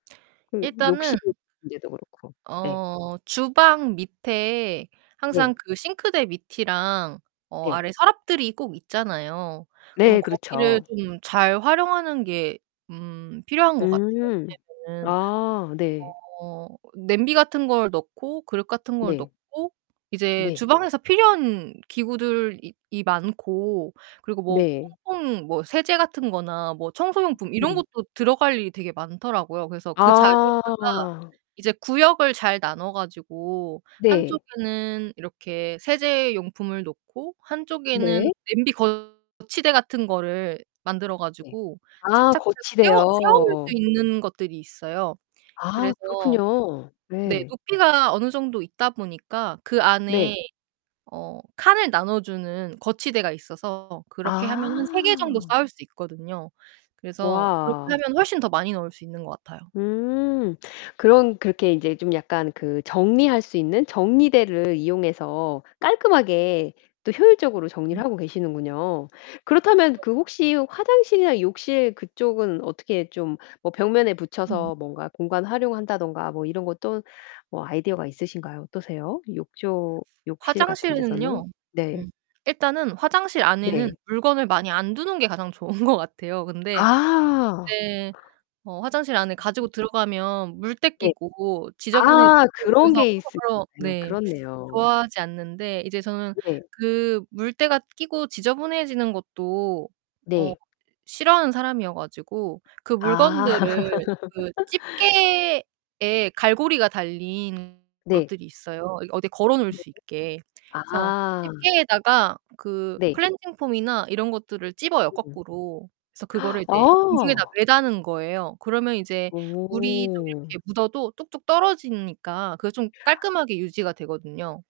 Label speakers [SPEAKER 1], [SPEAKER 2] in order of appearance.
[SPEAKER 1] 그
[SPEAKER 2] 일단은
[SPEAKER 1] 욕실 문제도 그렇고 예.
[SPEAKER 2] 어 주방 밑에
[SPEAKER 1] 네.
[SPEAKER 2] 항상 그 싱크대 밑이랑 어
[SPEAKER 1] 네.
[SPEAKER 2] 아래 서랍들이 꼭 있잖아요. 그럼
[SPEAKER 1] 네
[SPEAKER 2] 거기를
[SPEAKER 1] 그렇죠.
[SPEAKER 2] 좀 잘 활용하는 게 음 필요한 것 같아요.
[SPEAKER 1] 음.
[SPEAKER 2] 왜냐면은
[SPEAKER 1] 아. 네.
[SPEAKER 2] 어 냄비 같은 걸 넣고 그릇 같은 걸
[SPEAKER 1] 네.
[SPEAKER 2] 넣고 이제
[SPEAKER 1] 네.
[SPEAKER 2] 주방에서 필요한 기구들이 이 많고 그리고 뭐
[SPEAKER 1] 네.
[SPEAKER 2] 퐁퐁 뭐 세제 같은 거나 뭐
[SPEAKER 1] 음
[SPEAKER 2] 청소용품 이런
[SPEAKER 1] 음.
[SPEAKER 2] 것도 들어갈 일이 되게 많더라고요. 그래서 그 자리에다가
[SPEAKER 1] 아.
[SPEAKER 2] 이제 구역을 잘 나눠 가지고
[SPEAKER 1] 네.
[SPEAKER 2] 한쪽에는 이렇게 세제 용품을 놓고 한쪽에는
[SPEAKER 1] 네.
[SPEAKER 2] 냄비 거치대 같은 거를 만들어
[SPEAKER 1] 네.
[SPEAKER 2] 가지고
[SPEAKER 1] 아
[SPEAKER 2] 착착착 세워 세워 놓을 수
[SPEAKER 1] 거치대요.
[SPEAKER 2] 있는 것들이 있어요.
[SPEAKER 1] 아
[SPEAKER 2] 그래서
[SPEAKER 1] 그렇군요.
[SPEAKER 2] 네
[SPEAKER 1] 네.
[SPEAKER 2] 높이가 어느 정도 있다 보니까 그 안에
[SPEAKER 1] 네.
[SPEAKER 2] 어 칸을 나눠 주는 거치대가 있어서 그렇게 하면은 3 개 정도
[SPEAKER 1] 아.
[SPEAKER 2] 쌓을 수 있거든요. 그래서 그렇게
[SPEAKER 1] 와.
[SPEAKER 2] 하면 훨씬 더 많이 넣을 수 있는 것 같아요.
[SPEAKER 1] 음. 그럼 그렇게 인제 좀 약간 그 정리할 수 있는 정리대를 이용해서 깔끔하게 또 효율적으로 정리를
[SPEAKER 2] 음음.
[SPEAKER 1] 하고 계시는군요. 그렇다면
[SPEAKER 2] 그렇죠.
[SPEAKER 1] 그 혹시 화장실이나 욕실 그쪽은 어떻게 좀 뭐 벽면에
[SPEAKER 2] 음.
[SPEAKER 1] 붙여서 뭔가 공간 활용한다든가 뭐 이런 것 또 뭐 아이디어가 있으신가요? 어떠세요? 욕조 욕실 같은 데서는?
[SPEAKER 2] 화장실은요.
[SPEAKER 1] 네.
[SPEAKER 2] 음 일단은 화장실 안에는
[SPEAKER 1] 네.
[SPEAKER 2] 물건을 많이 안 두는 게 가장 좋은 것 같아요. 근데
[SPEAKER 1] 아.
[SPEAKER 2] 이제 어 화장실 안에 가지고
[SPEAKER 1] 으음.
[SPEAKER 2] 들어가면 물때
[SPEAKER 1] 네.
[SPEAKER 2] 끼고 지저분해지고
[SPEAKER 1] 아 그런
[SPEAKER 2] 그래서
[SPEAKER 1] 게 있으 [unintelligible]
[SPEAKER 2] [unintelligible] 네
[SPEAKER 1] 그렇네요.
[SPEAKER 2] 좋아하지 않는데 이제 저는
[SPEAKER 1] 네.
[SPEAKER 2] 그 물때가 끼고 지저분해지는 것도 어
[SPEAKER 1] 네.
[SPEAKER 2] 싫어하는 사람 이어 가지고 그
[SPEAKER 1] 아.
[SPEAKER 2] 물건들을 그 집게에 갈고리가 달린
[SPEAKER 1] 네.
[SPEAKER 2] 것들이 있어요, 이 어디 걸어 놓을
[SPEAKER 1] 네.
[SPEAKER 2] 수 있게. 그래서
[SPEAKER 1] 아.
[SPEAKER 2] 집게에다가 그
[SPEAKER 1] 네.
[SPEAKER 2] 클렌징 폼이나 이런 것들을 집어요,
[SPEAKER 1] 음음.
[SPEAKER 2] 거꾸로. 그래서 그거를 이제 공중에다
[SPEAKER 1] 어.
[SPEAKER 2] 매다는 거예요. 그러면 이제 물이 좀
[SPEAKER 1] 오.
[SPEAKER 2] 이렇게 묻어도 뚝뚝 떨어지니까 그게 좀 깔끔하게 유지가 되거든요.